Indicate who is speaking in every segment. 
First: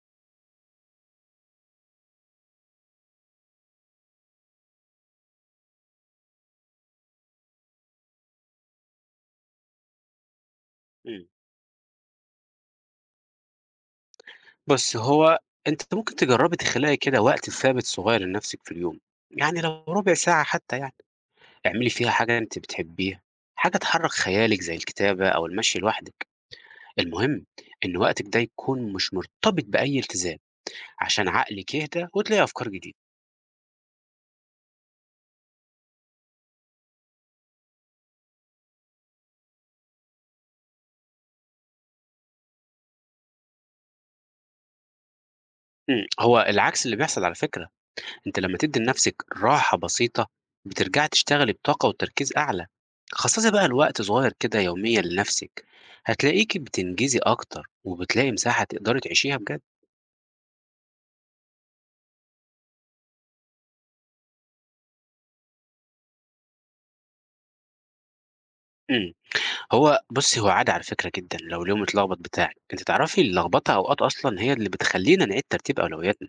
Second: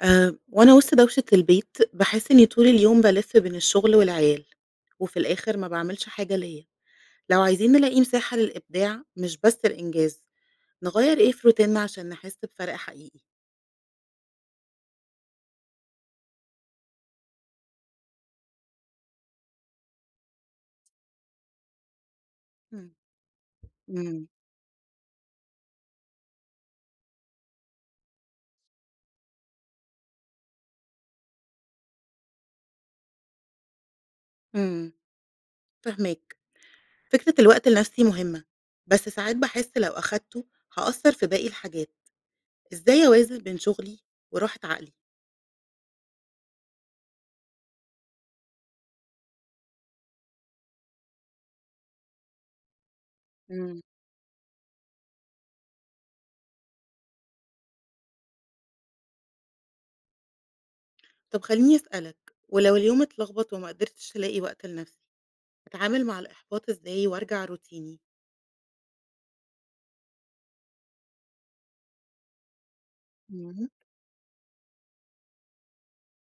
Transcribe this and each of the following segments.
Speaker 1: وأنا وسط دوشة البيت، باحس إني طول اليوم بالِف بين الشغل والعيال، وفي الآخر ما باعملش حاجة ليّا. لو عايزين نلاقي مساحة للإبداع مش بس الإنجاز، نغيّر
Speaker 2: إمم.
Speaker 1: إيه في روتيننا عشان نحس بفرق حقيقي؟
Speaker 2: بُصّي، أنتِ ممكن تجرّبي تخلقي كده وقت ثابت صغير لنفسِك في اليوم، يعني لو ربع ساعة حتى يعني، اعملي فيها حاجة أنتِ
Speaker 1: إمم.
Speaker 2: بتحبيها، حاجة تحرّك
Speaker 1: إمم،
Speaker 2: خيالِك زي الكتابة أو المشي لوحدِك، المهم إن وقتِك ده يكون مش مرتبط بأي التزام، عشان عقلِك يهدى وتلاقي أفكار جديدة.
Speaker 1: إمم، فاهماك. فكرة الوقت لنفسي مهمة، بس ساعات باحس لو أخدته هأثّر في باقي الحاجات. إزاي أوازن بين شغلي وراحة عقلي؟
Speaker 2: هو العكس اللي بيحصل على فكرة. أنت لما تدي لنفسك راحة بسيطة بترجعي تشتغلي بطاقة وتركيز أعلى. خصصي بقى
Speaker 1: إمم.
Speaker 2: لوقت صغير كده يوميا لنفسك، هتلاقيكي بتنجزي أكتر وبتلاقي مساحة تقدري تعيشيها بجد.
Speaker 1: طب خلّيني أسألك، ولو اليوم اتلخبط وما قدرتش تلاقي وقت لنفسك أتعامل مع الإحباط إزاي وأرجع روتيني؟
Speaker 2: مم. بصي عادي على فكرة جدا، لو اليوم اتلخبط بتاعك انت تعرفي
Speaker 1: إمم.
Speaker 2: اللخبطة اوقات اصلا هي اللي بتخلينا نعيد ترتيب اولوياتنا.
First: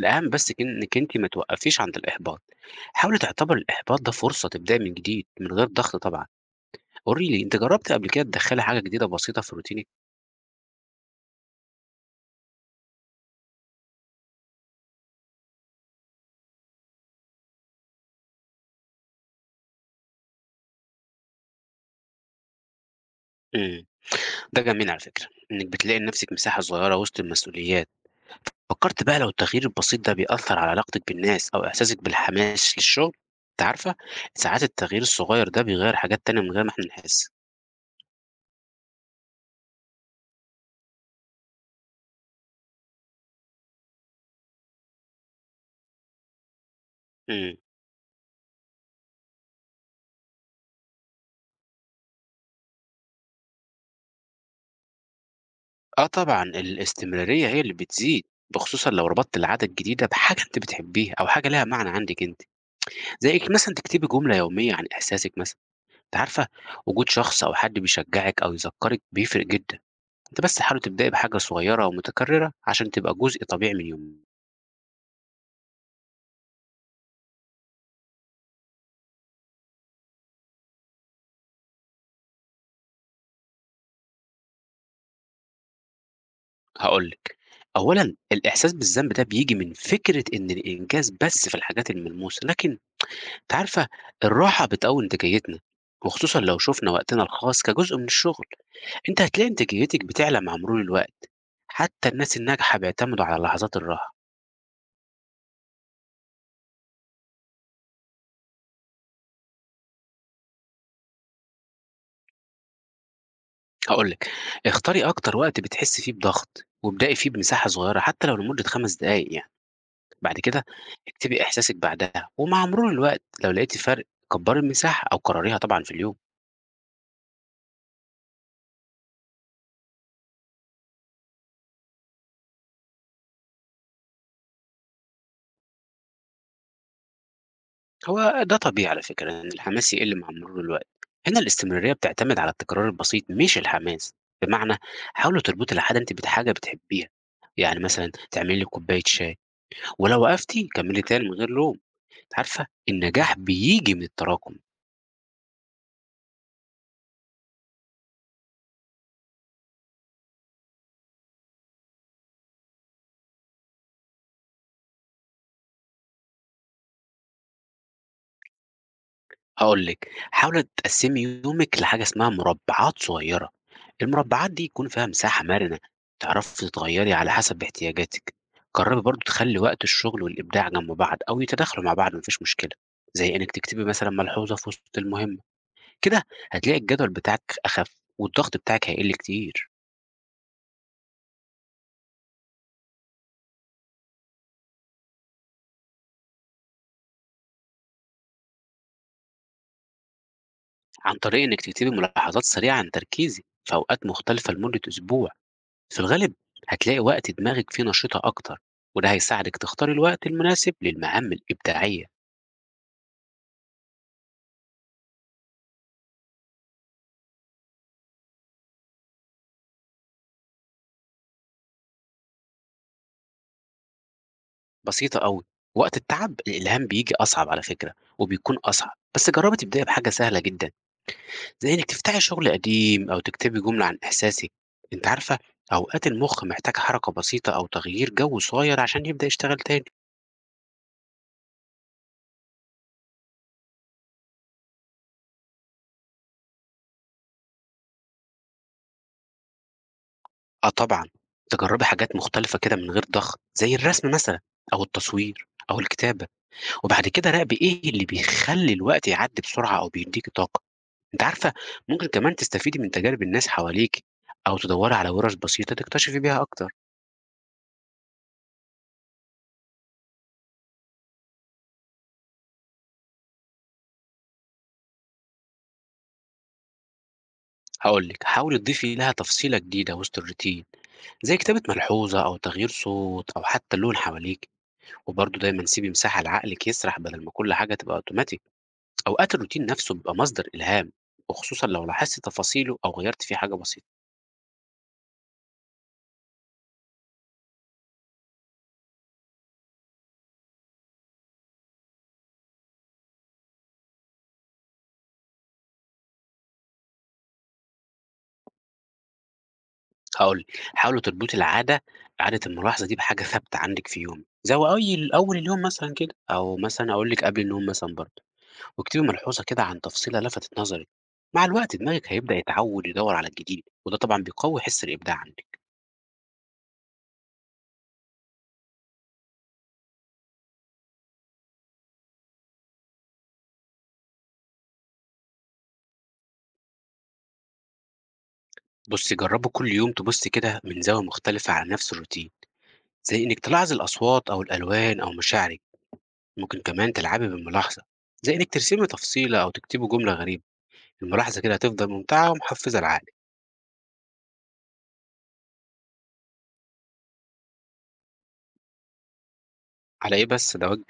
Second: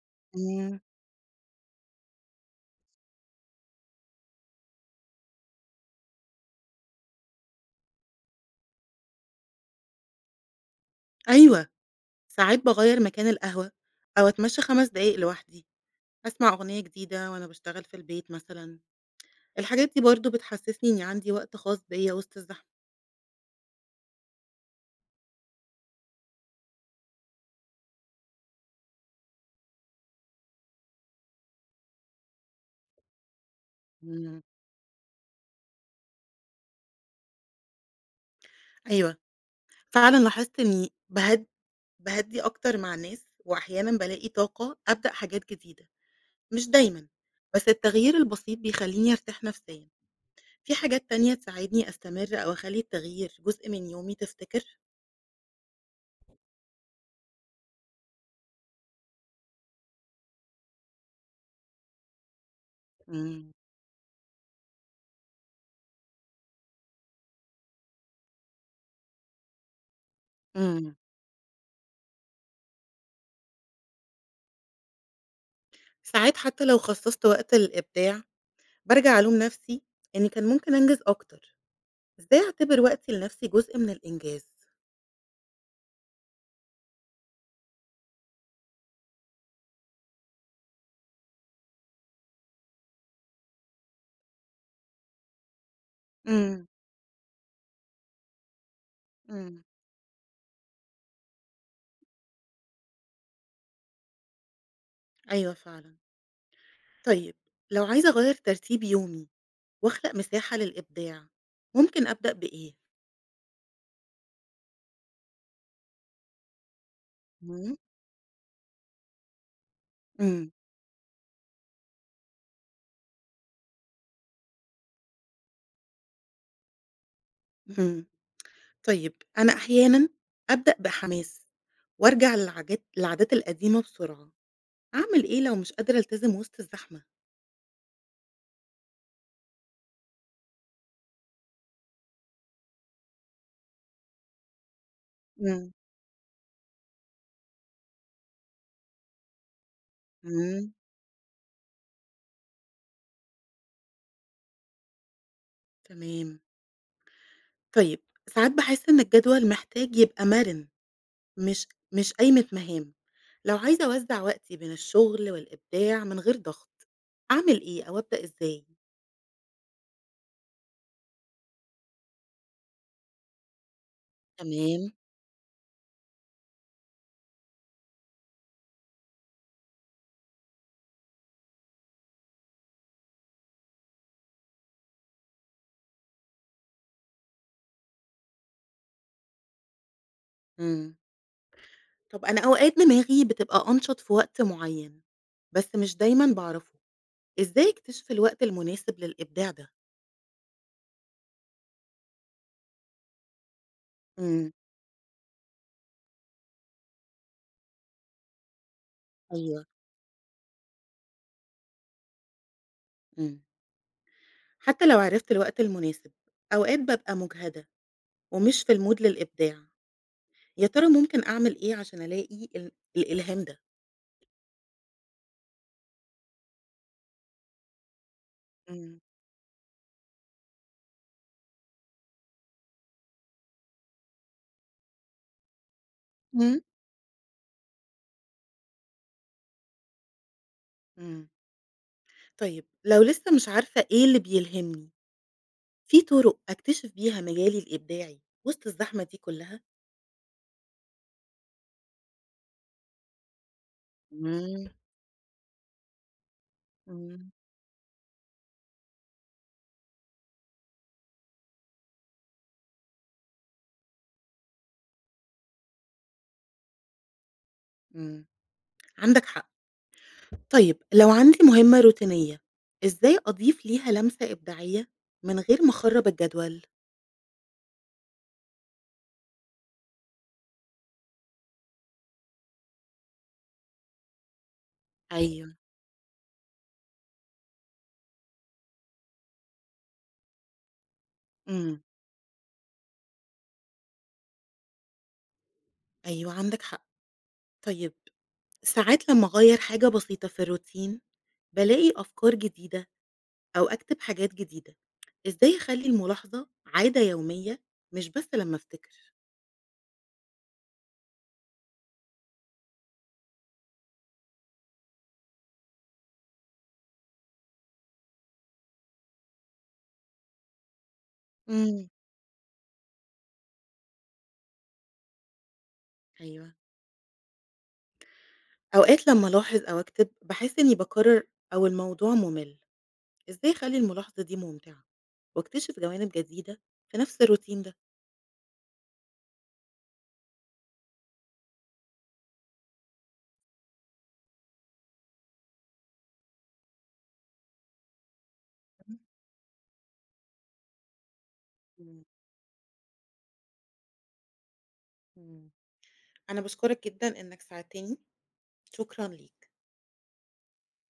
Speaker 2: الاهم بس
Speaker 1: إمم،
Speaker 2: انك انت ما توقفيش عند الاحباط، حاولي تعتبر الاحباط ده فرصة تبداي من جديد من غير ضغط طبعا. قولي لي، انت جربت قبل كده تدخلي حاجة جديدة بسيطة في روتينك؟
Speaker 1: أيوه، ساعات باغيّر مكان القهوة أو أتمشى 5 دقايق لوحدي، أسمع أغنية جديدة وأنا باشتغل في البيت مثلًا، الحاجات دي برضه بتحسسني إني عندي وقت خاص بيّا وسط الزحمة.
Speaker 2: مم. ده جميل على فكرة، إنِّك بتلاقي لنفسِك مساحة صغيرة وسط المسؤوليات، فكرتِ بقى لو التغيير البسيط ده بيأثّر على علاقتِك بالناس أو إحساسِك بالحماس للشغل؟ أنتِ عارفة،
Speaker 1: إمم.
Speaker 2: ساعات التغيير الصغير ده بيغيّر حاجات تانية من غير ما إحنا نحس.
Speaker 1: أيوه، فعلًا لاحظت إني باهدّي أكتر مع الناس وأحيانًا بالاقي طاقة أبدأ حاجات جديدة، مش دايمًا،
Speaker 2: إمم.
Speaker 1: بس التغيير البسيط بيخلّيني أرتاح نفسيًا. في حاجات تانية تساعدني أستمر أو أخلّي التغيير جزء من يومي تفتكر؟
Speaker 2: آه طبعًا، الاستمرارية هي اللي بتزيد، بخصوصًا لو ربطتِ العادة الجديدة بحاجة أنتِ بتحبيها أو حاجة ليها معنى عندِك أنتِ، زي
Speaker 1: إمم،
Speaker 2: إنِّك مثلًا تكتبي جملة يومية عن إحساسِك مثلًا، أنتِ عارفة، وجود شخص أو حد بيشجّعِك أو يذكّرِك بيفرق جدًا. أنتِ بس حاولي
Speaker 1: إمم.
Speaker 2: تبدئي بحاجة صغيرة ومتكررة عشان تبقى جزء طبيعي من يومِك.
Speaker 1: ساعات حتى لو خصصت وقت للإبداع، بارجع ألوم نفسي إني كان ممكن أنجز أكتر. إزاي أعتبر وقتي لنفسي جزء من الإنجاز؟
Speaker 2: هاقول لِك، أولًا الإحساس بالذنب ده بييجي من فكرة إن الإنجاز بس في الحاجات الملموسة، لكن أنتِ عارفة، الراحة بتقوي إنتاجيتنا، وخصوصًا لو
Speaker 1: إمم،
Speaker 2: شُفنا وقتنا الخاص كجزء من الشغل. أنتِ هتلاقي
Speaker 1: إمم،
Speaker 2: إنتاجيتِك بتعلى مع مرور الوقت، حتى الناس الناجحة بيعتمدوا على لحظات الراحة.
Speaker 1: أيوه فعلًا. طيب لو عايزة أغيّر ترتيب يومي وأخلق مساحة للإبداع، ممكن أبدأ بإيه؟
Speaker 2: هاقول لِك، اختاري أكتر وقت بتحسي فيه بضغط وابدئي فيه بمساحة
Speaker 1: إمم،
Speaker 2: صغيرة حتى لو لمدة 5 دقايق يعني. بعد
Speaker 1: إمم،
Speaker 2: كده اكتبي إحساسِك بعدها، ومع مرور الوقت لو لقيتِ فرق كبّري المساحة أو قرّريها طبعًا في اليوم.
Speaker 1: إمم. طيب أنا أحيانًا أبدأ بحماس وأرجع للعادات القديمة بسرعة، أعمل إيه لو مش قادرة ألتزم وسط الزحمة؟
Speaker 2: هو ده طبيعي على فكرة إن الحماس يقِل مع مرور الوقت، هنا الاستمرارية بتعتمد على التكرار البسيط مش الحماس، بمعنى حاولي
Speaker 1: إمم،
Speaker 2: تربطي العادة أنتِ بحاجة بتحبيها، يعني مثلًا تعملي لِك كوباية شاي، ولو وقفتِ
Speaker 1: إمم،
Speaker 2: كمّلي تاني من غير لوم، عارفة النجاح بييجي من التراكم.
Speaker 1: تمام. طيب، ساعات باحس إن الجدول محتاج يبقى مرن، مش مش قايمة مهام. لو عايزة أوزّع وقتي بين الشغل والإبداع من غير ضغط، أعمل إيه أو أبدأ إزاي؟
Speaker 2: هاقول لِك، حاولي تقسّمي يومِك لحاجة اسمها مُربعات صغيّرة، المُربعات دي يكون
Speaker 1: تمام،
Speaker 2: فيها مساحة مرنة تعرفي تتغيّري على حسب احتياجاتِك، جرّبي برضه تخلّي وقت الشغل والإبداع جنب بعض أو يتداخلوا مع بعض ما فيش مشكلة، زي إنِّك تكتبي مثلًا ملحوظة في وسط المهمة، كده هتلاقي الجدول بتاعِك أخف والضغط بتاعِك هيقِل كتير.
Speaker 1: إمم. طب أنا أوقات دماغي بتبقى أنشط في وقت معيّن، بس مش دايمًا باعرفه. إزاي أكتشف الوقت المناسب للإبداع ده؟
Speaker 2: عن طريق إنِّك تكتبي ملاحظات سريعة عن تركيزِك في أوقات
Speaker 1: إمم،
Speaker 2: مختلفة لمدة أسبوع. في الغالب هتلاقي وقت دماغك فيه نشيطة أكتر، وده هيساعدك
Speaker 1: أيوه،
Speaker 2: تختار الوقت المناسب للمهام الإبداعية.
Speaker 1: إمم. حتى لو عرفت الوقت المناسب، أوقات بابقى مُجهدة ومش في الmood للإبداع. يا ترى ممكن أعمل إيه عشان ألاقي الإلهام ده؟
Speaker 2: بسيطة أوي، وقت التعب الإلهام بيجي أصعب على فكرة وبيكون أصعب،
Speaker 1: إمم.
Speaker 2: بس جربي تبدأي بحاجة سهلة جدا زي إنك تفتحي شغل قديم أو تكتبي جملة عن إحساسك. أنت عارفة، أوقات المخ
Speaker 1: إمم.
Speaker 2: محتاج حركة بسيطة أو تغيير جو صغير عشان يبدأ يشتغل تاني.
Speaker 1: إمم. طيب لو لسه مش عارفة إيه اللي بيلهمني، في طرق أكتشف بيها مجالي الإبداعي وسط الزحمة دي كلّها؟
Speaker 2: أه طبعا، تجربي حاجات مختلفة كده من غير ضغط زي الرسم مثلا
Speaker 1: إمم.
Speaker 2: أو التصوير أو الكتابة، وبعد
Speaker 1: إمم.
Speaker 2: كده راقبي إيه اللي بيخلّي الوقت يعدّي بسرعة أو بيدّيكِ طاقة، أنتِ عارفة. ممكن كمان تستفيدي من تجارب الناس حواليكِ، أو تدوّري على وِرَش بسيطة تكتشفي بيها أكتر.
Speaker 1: إمم. عندك حق. طيب لو عندي مهمة روتينية، إزاي أضيف ليها لمسة إبداعية من غير ما أخرّب الجدول؟
Speaker 2: هاقول لِك، حاولي تضيفي لها تفصيلة جديدة وسط الroutine زي كتابة ملحوظة أو تغيير صوت أو حتى لون حواليكِ، وبرضه
Speaker 1: أيوه.
Speaker 2: دايمًا سيبي مساحة لعقلِك يسرح بدل ما كل حاجة تبقى أوتوماتيك. أوقات الroutine نفسه بيبقى مصدر إلهام، وخصوصًا
Speaker 1: إمم.
Speaker 2: لو لاحظتِ تفاصيله أو غيّرتِ فيه حاجة بسيطة.
Speaker 1: أيوه عندك حق. طيب ساعات لمّا أغيّر حاجة بسيطة في الروتين، بالاقي أفكار جديدة أو أكتب حاجات جديدة. إزاي أخلّي الملاحظة عادة يومية مش بس لمّا أفتكر؟
Speaker 2: هاقول لِك، حاولي تربطي عادة الملاحظة دي بحاجة ثابتة عندِك في يومِك، زي أي أول اليوم مثلًا كده، أو مثلًا أقول لِك قبل النوم مثلًا برضه، واكتبي ملحوظة كده عن تفصيلة لفتت نظرِك، مع الوقت
Speaker 1: إمم.
Speaker 2: دماغِك هيبدأ يتعود يدوّر على الجديد، وده طبعًا بيقوي حس الإبداع عندِك.
Speaker 1: أيوه. أوقات لمّا ألاحظ أو أكتب باحس إني باكرر أو الموضوع ممل. إزاي أخلّي الملاحظة دي ممتعة وأكتشف جوانب جديدة في نفس الروتين ده؟
Speaker 2: بُصي جربي كل يوم تبُصي كده من زاوية مختلفة على نفس الروتين، زي إنِك تلاحظي الأصوات أو الألوان أو مشاعرِك، ممكن كمان تلعبي بالملاحظة، زي إنِك ترسمي تفصيلة أو تكتبي جملة غريبة، الملاحظة كده هتفضل
Speaker 1: إمم،
Speaker 2: ممتعة ومحفزة لعقلِك.
Speaker 1: إمم. أنا باشكرك جدًا إنك ساعدتني، شكرًا ليك.
Speaker 2: على إيه بس، ده واجب.